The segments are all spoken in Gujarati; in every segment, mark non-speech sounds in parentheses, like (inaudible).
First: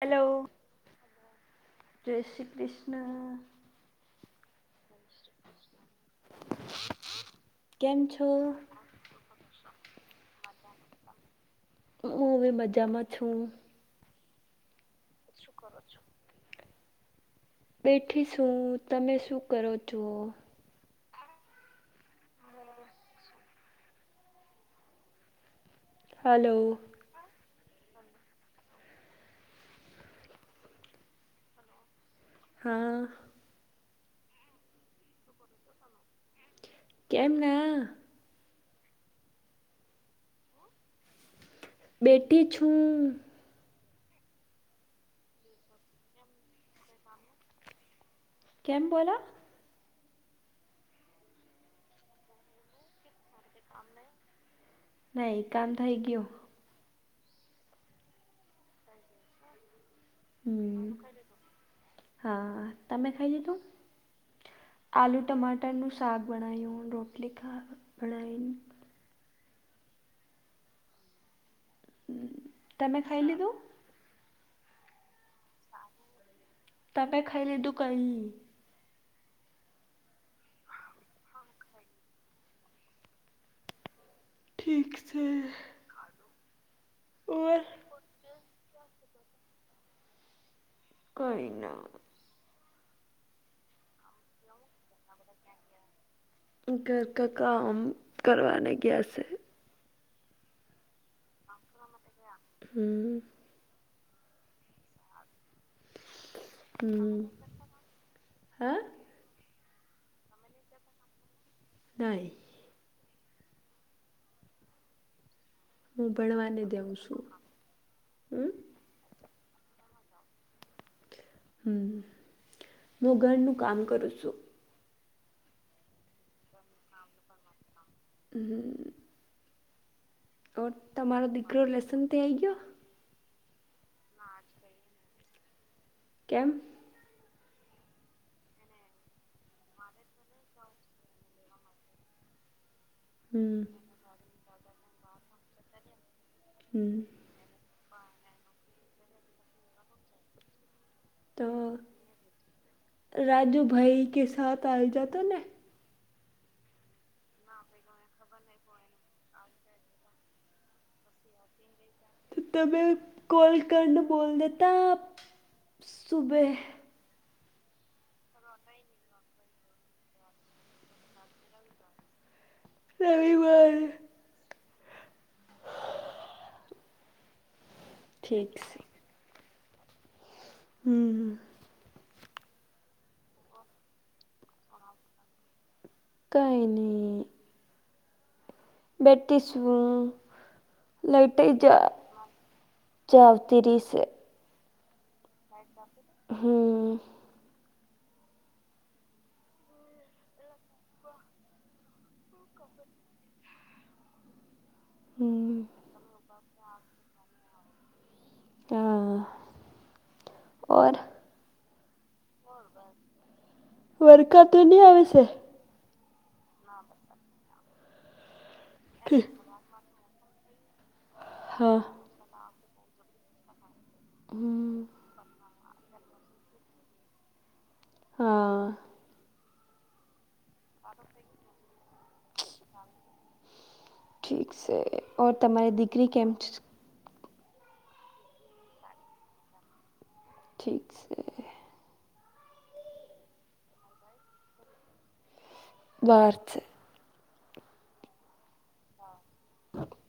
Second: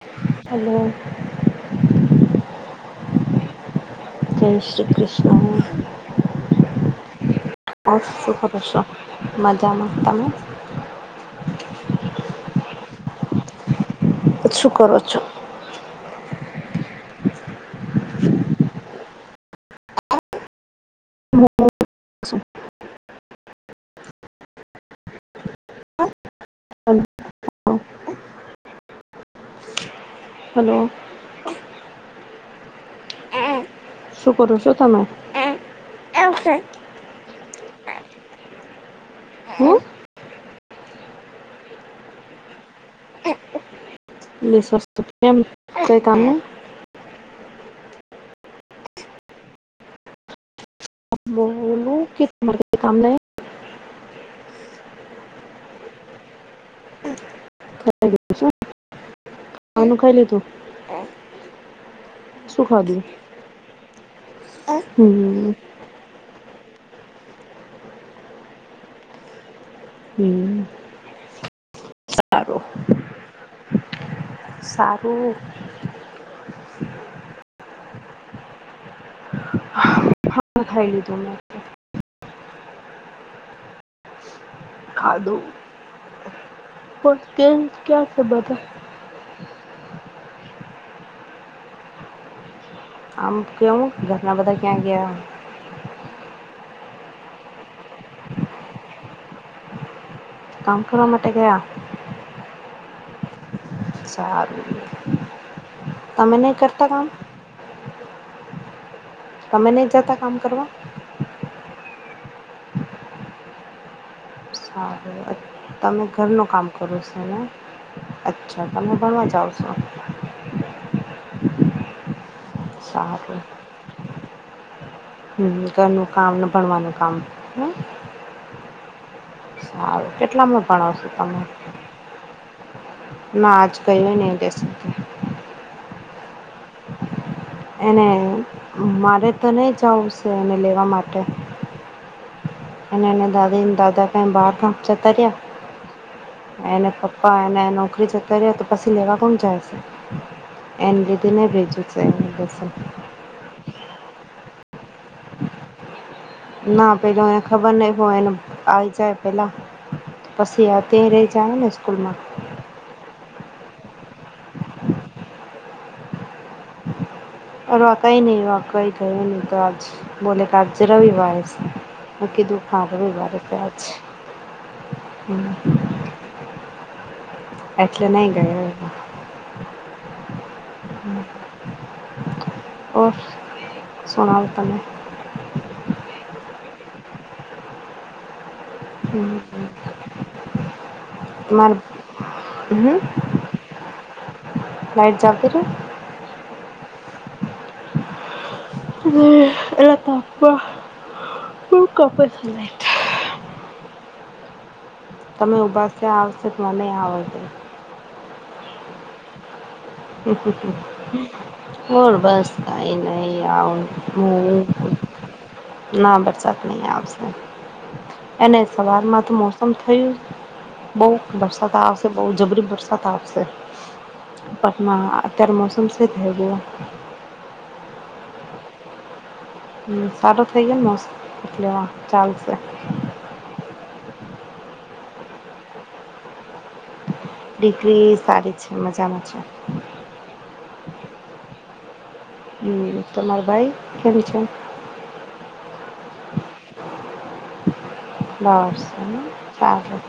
હલો, હલો જય શ્રી કૃષ્ણ. જય શ્રી કૃષ્ હમ્મ, કેમ ઔર છો શું કરો હું છો? મજામાં તમે? હું હવે મજામાં છું. શું કરો છો? શું કર છો? બેઠી શું. તમે શું કરો છો? (unintelligible) હલો. (unintelligible) હલો. હા. શું કરું છું તમે? કેમના. હા. બેઠી છુ. વૈશ ત કેમ કેઇ કામ નઇ. કેમ બોલા? બોલું કેર કામના. નહી કામ થઇ ગયો. ખાવાનું ખાઇ લી. હમ, શું હા, ખાવાનું તમે ખાઈ લીધું. ખાઈ આલુ લીધું શું ખાધું હમ ટમાટરનું સાગ બનાયુ, રોટલી ખા બનાઈ. હમ, સારું. તમે ખાઈ લીધું. સારું. તમે ખઈ લીધું કઈ? હા, ખાઈ લીધું મેં. ઠીક છે ખાધું તે ઓર ક્યા છે, બધા. કઈના. આમ કેવું ઘરના બધા ક્યાં ગયા? હ. ઘર કા કામ કરવાને ગયા છે. કામ કરવા માટે ગયા. હમ. સારું. તમે નહી કરતા કામ હમ, હે. તમે નહીં જતા કામ કરવા. નહિં. સારું તમે હું ઘરનું ભણવાને કામ જાઉં કરો છો છું ને, હમ અચ્છા. ને ભણવા જાઓ છો. હ, હું સારું ઘરનું કામ કરું છું. હમ ઘરનું કામ ને, ભણવાનું કામ નહીં. હમ. સારું, કેટલા ઓર તમારો દીકરો લેસનથી આવી ગયો. ના આજ કર્યો નહી, લેસનકતી. કેમ? એને મારે તો નહીં જવું શે, એને લેવા માટે. અને એ હમ દાદી-દાદા ક એ બહાર ક જતાર્યા અને હમ પપ્પ પા પણ એને નોકરી જતા રહેયા તો, પછી લેવા કોણ જાય છે, એની રીતે નહિ ભેજયો છે, ટ્યુશન. રાજુ ભાઈ કે, સાથ આઇ જતો ને‌. ના પેલો એને ખબર નહીં હોય, એને આવી જાય. પહેલાં પછી અત્યારે જાય ને, સ્કૂલમાં. તો તમે કોલ કરને, બોલ દેતા આપ, સુબહ. અ વા કઈ નહિ વા કઈ ઘરે નહીં થા આજ, (unintelligible) બોલે ક આજ રવિવાર છે. હું કીધું. હા રવિવારે તે રવિવાર આજ હ. એટલે નહીં ઠીક ગયો છે એ હમ ઓર સોણાવ તમે? કાઈ ની. બેઠી છુ. લાઇટ તમારે હમ જા જતી રેસ. લાઈટ જંપ હમ હે બાપા ખબર નહી. એ હમ ભાષા આવશે તો મને નહિ આવડશે. હમ હમ હ બોલ બસ કઈ નહીં વરખા તો નહીં આવડતું. આવે છે ના વરસાદ નહી આવતો. અને સવારમાં તો મોસમ થયું તુ બહુ વરસાદ હા આવશે. બહુ જબરો વરસાદ આવશે. હમ હા અત્ય્યારે મોસમ કેવો થઈ રહ્યો. હા. હા સારું થઈ જાયને મોસમ એટલેમાં ચાલશે. ઠીક છે. ઓ તમારી દીકરી કેમ છે. દીકરી સારી છે. મજામાં છે. ઠીક છે. હમ. તમારા ભાઈ કેમ છે? બસ છે. બસ સારું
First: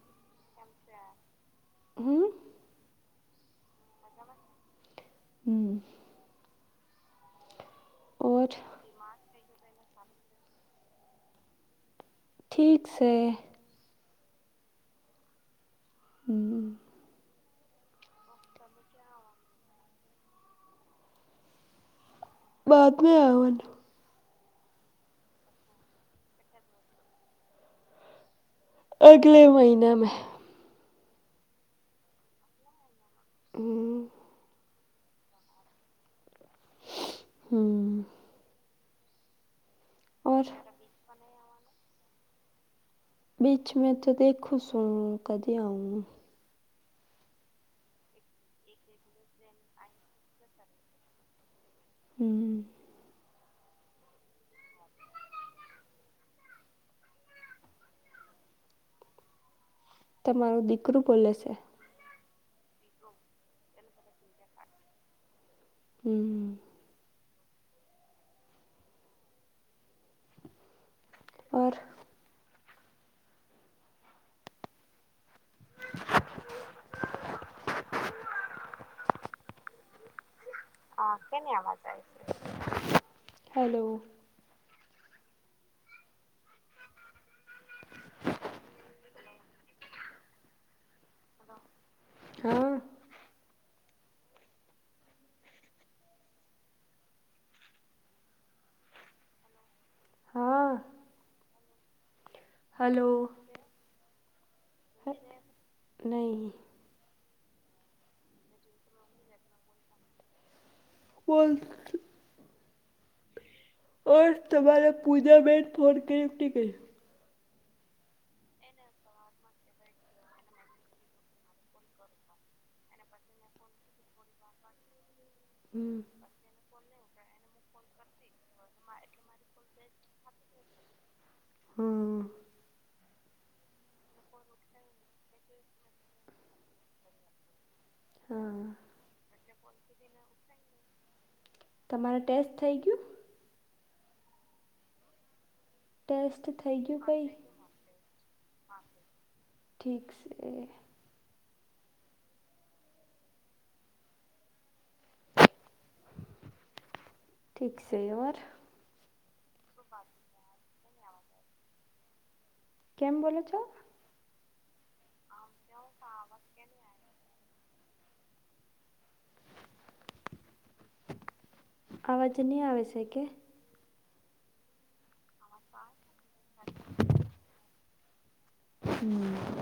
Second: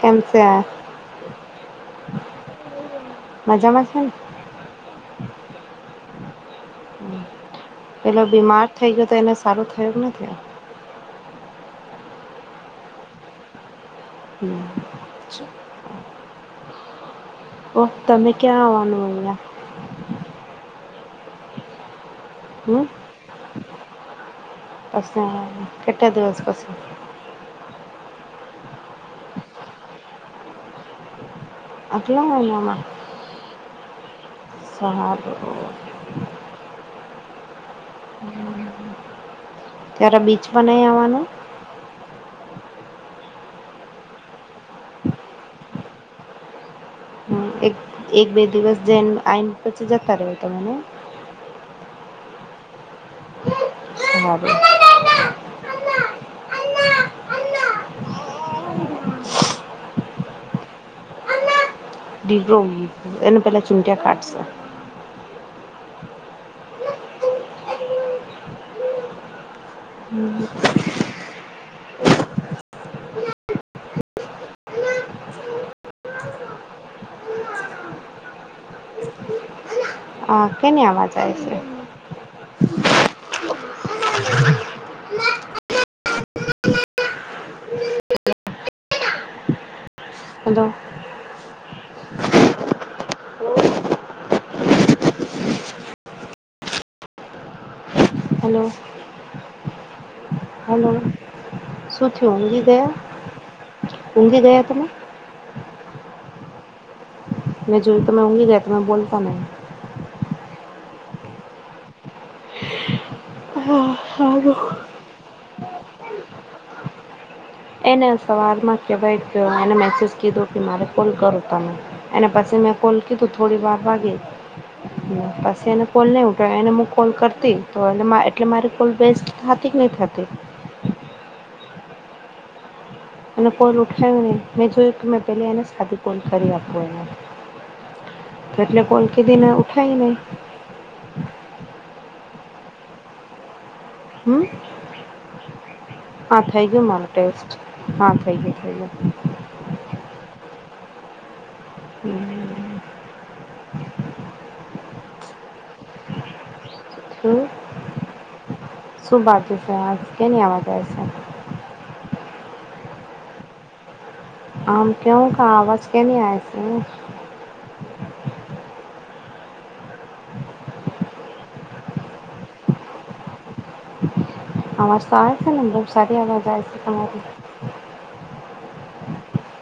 કેમ છે. આ હમ. મજામાં છે ને? હમ. પેલો ઓર બીમાર થઈ ગયો તો એને સારો થયો કે ન થયો. ઠીક છે. હમ હમ ઓ તમે ક્યાં આવવાનું અહીંયા? હમ બાદમાં આવાનું. બસમાં આવાનું કેટલા દિવસ પછી. અગલે મહિને મેં. આગલા મહિના માં. હમ હા તો. હમ ત્યારે ઓર બીચમાં નહીં આવવાનું. બીચ મે તો દેખું છુ કદી આવુ નહીં. હમ એક એક બે દિવસ જઈને આઈને પછી જતા રહો તમે એમ. હમ. બરાબર. હ (unintelligible) તમારો દીકરો બોલે છે? દિકરો એને પેલા ચૂટિયા કાઢશે. હમ. ઓર? (inaudible) હાં. હલો. (inaudible) હલો. હા. હલો. હા. શુંથી ઊંઘી ગયા, હલો ઊંઘી ગયા તમે? નહી. મેં જો તો મેં ઊઘી રહયાતા મેં બલતાહીં. ફોલ હા અ સારું તમારા પૂજાબન ફોન કરી એક કર એને સવારમાં કહેવાય કે એને મેસેજ કીધો કે મારે ફોલ કરો તમે. અને પછી મેં કોલ કીધું થોડી વાર વાગી. એને હમ કોલ નહીં ઉઠવા એને હું કોલ કરતી તો એ એટલે મારી કોલ બેસ્ટ થતી કે નહીં થતી. હમ. અને કોલ ઉઠાયું નને મેં જોયું કે મેં પહેલી એને સાદીું કોલ કરી આપું એમાં. હા તો એટલે કોલ કીધી ને ઉઠાવ નને. તમારે ટેસ્ટ થઈ ગયું? હમ. હા થઈ ગયું મારો ટેસ્ટ હા થઈ ગયોું થઈ ગયું. ઠીક છે. હમ. ઠીક છે અર. સુભ આ જશે આજ કે ન આવાય છે. કેમ બોલો છો? આમ કેું કા આવાજ કે ન આ છે? અવાજ નહી આવે છે કે? અવાજ તો આવે છે ને બહબ સારી અવાજ આવે છે તમારી. હમ.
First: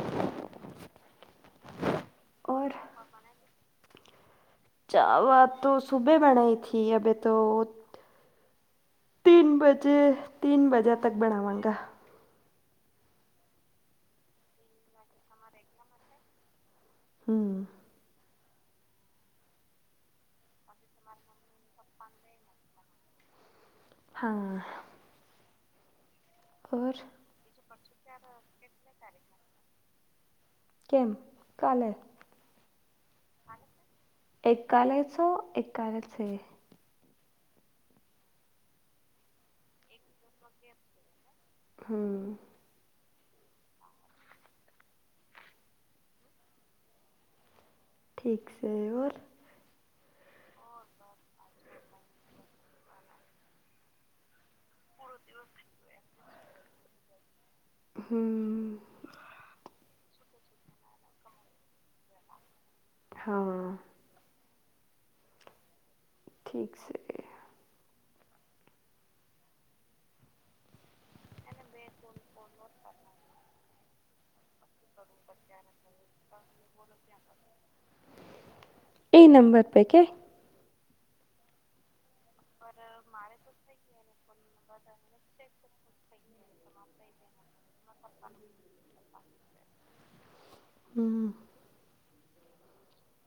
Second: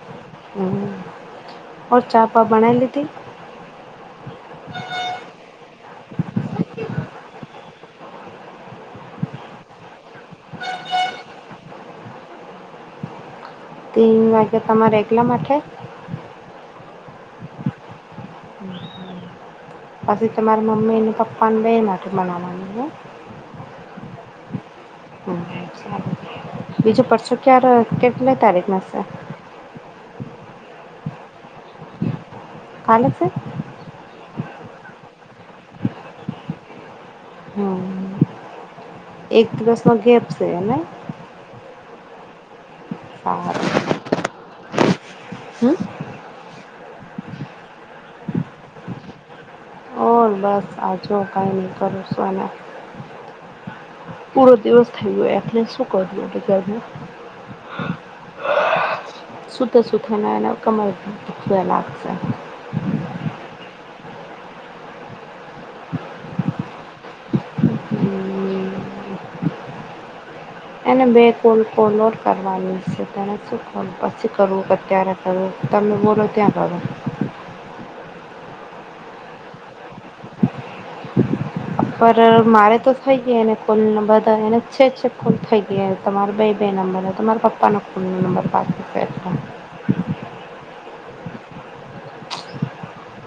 હ ઓ ચાપ ઓર બના લીધ? ચાવા તો સુબે બનાઈ હતીથી અભ તો તીન બજે તીન બજે તક બનાવગ. તન વાગે તમારે એકલામ માટે? હમ પછી તમારી મમ્મી ને પપ્પા ને બે માટે મનાવાનુ હો હા બીજું પરસો ક્યારે કેટલી તારીખમાં છે કેમ, કાલે કાલે છે એક કાલે છો એકકાલે છે હમ એક દિવસ નો ગેપ સે નઈ હમ હા હમ ઠીક છે હોર ઓર બસ આજો કાઈ નીકરુ હું આના પૂરો દિવસ થઈ ગયો એટલે શું કર્યું ઘરમાં હમ સુતા સુતા ના એ અને કમર દખવા લાગશે હા ઠીક સે હમ એને બે કોલ કોલોડ કરવાની સે તેને શું પણ પછી કરું કે અત્યારે કરું તમે બોલો ત્યાં કરો એ નંબર પે કે પર મારે તો થઈ ગઈ એને કોલ નંબર એને છે છે કૂલ થઈ ગયા તમારા બે બેાઈ નંબર તમારા પપ્પાનો કૂલનો નંબર પાસે થટ હમ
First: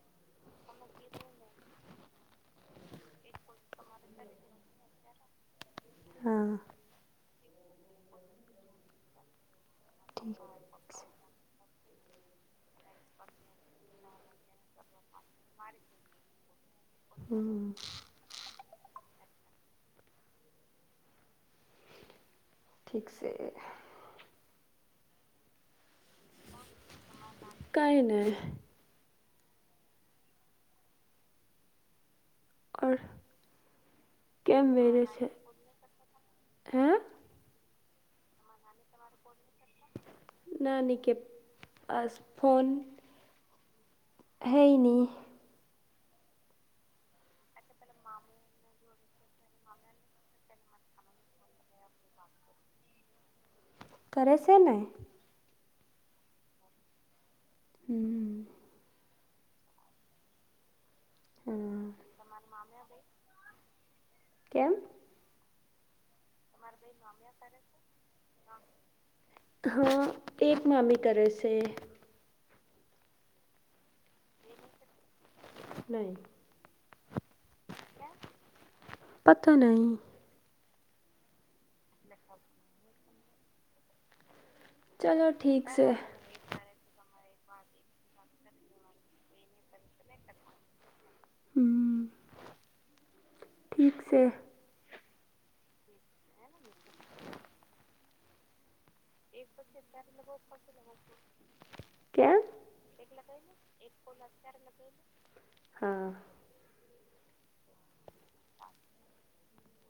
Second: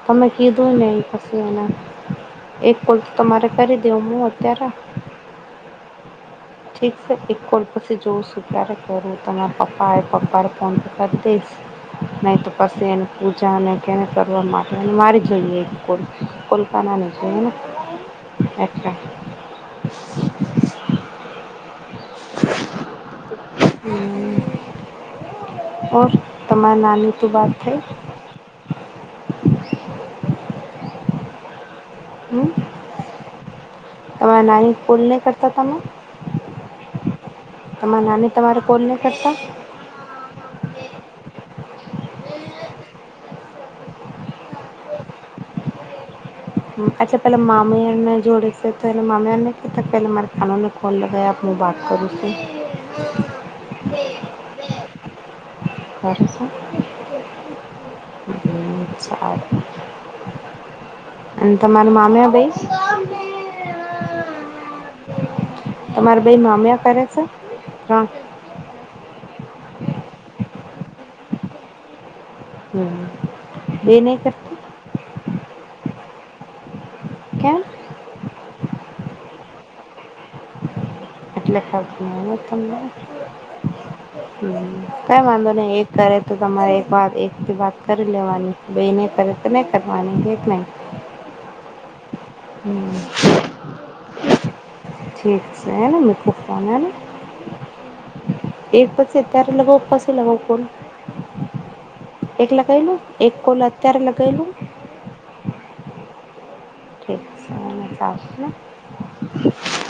તમે કીધું ને એ પછી એના, એક પલ તો તમારે કરી દેવ હું અત્યારે હા ઠીક છે એક કોલ પછી જોઉં છું ક્યારે કરું તમારા પપ્પાએ પપ્પાએ ફોન કર પતિશ, નહીં તો પછી એની પૂજા અને કેને કરવા માટે મારી જોઈએ કોલ કોલપાનાની જોઈએને ઠીક સે ઓ તમાર નાની તો બાત થઈ કાંઈ નહીં હમ અડ તમારા કેમ નાની કોલ બેરી નહીં છે કરતા હે તમાર નાની તમારે કોલ ની કરતા નાની કે પાસ ફોન હેઈ ની અચ્છા પેલા મામ્યાને જોડે છે તો માામ્યાનેતા પલા મારે ખાને મે ફોન લગાયાઆપું વાત કરું છુ કરે સેને કરે સે હમ સારુ અને હા તમારા મામ્યા ભાઈ કેમ તમારે ભાઈ મામ્યા કરે સે હ હા, એક માામી કરે સે હમ, એની કરતા નઈ કેમ પતા નહી એટલેને (unintelligible) હમ્મ કઈ ચલો વાંધો ઠીક નહી એ છે કરે તો તમારે એક વાત એક વાત કરી લેવાની બે ની કરે તો નઈ કરવાની એક નહીં હમ્મ હમ ઠીક શે ઠીક છે એને મુકું ફોન એક અ સિતેર લોકોને પસી લાગવું ફોન કેમ એક લગાયલું એક કોલ અત્યારે લગાયલું હા (inaudible)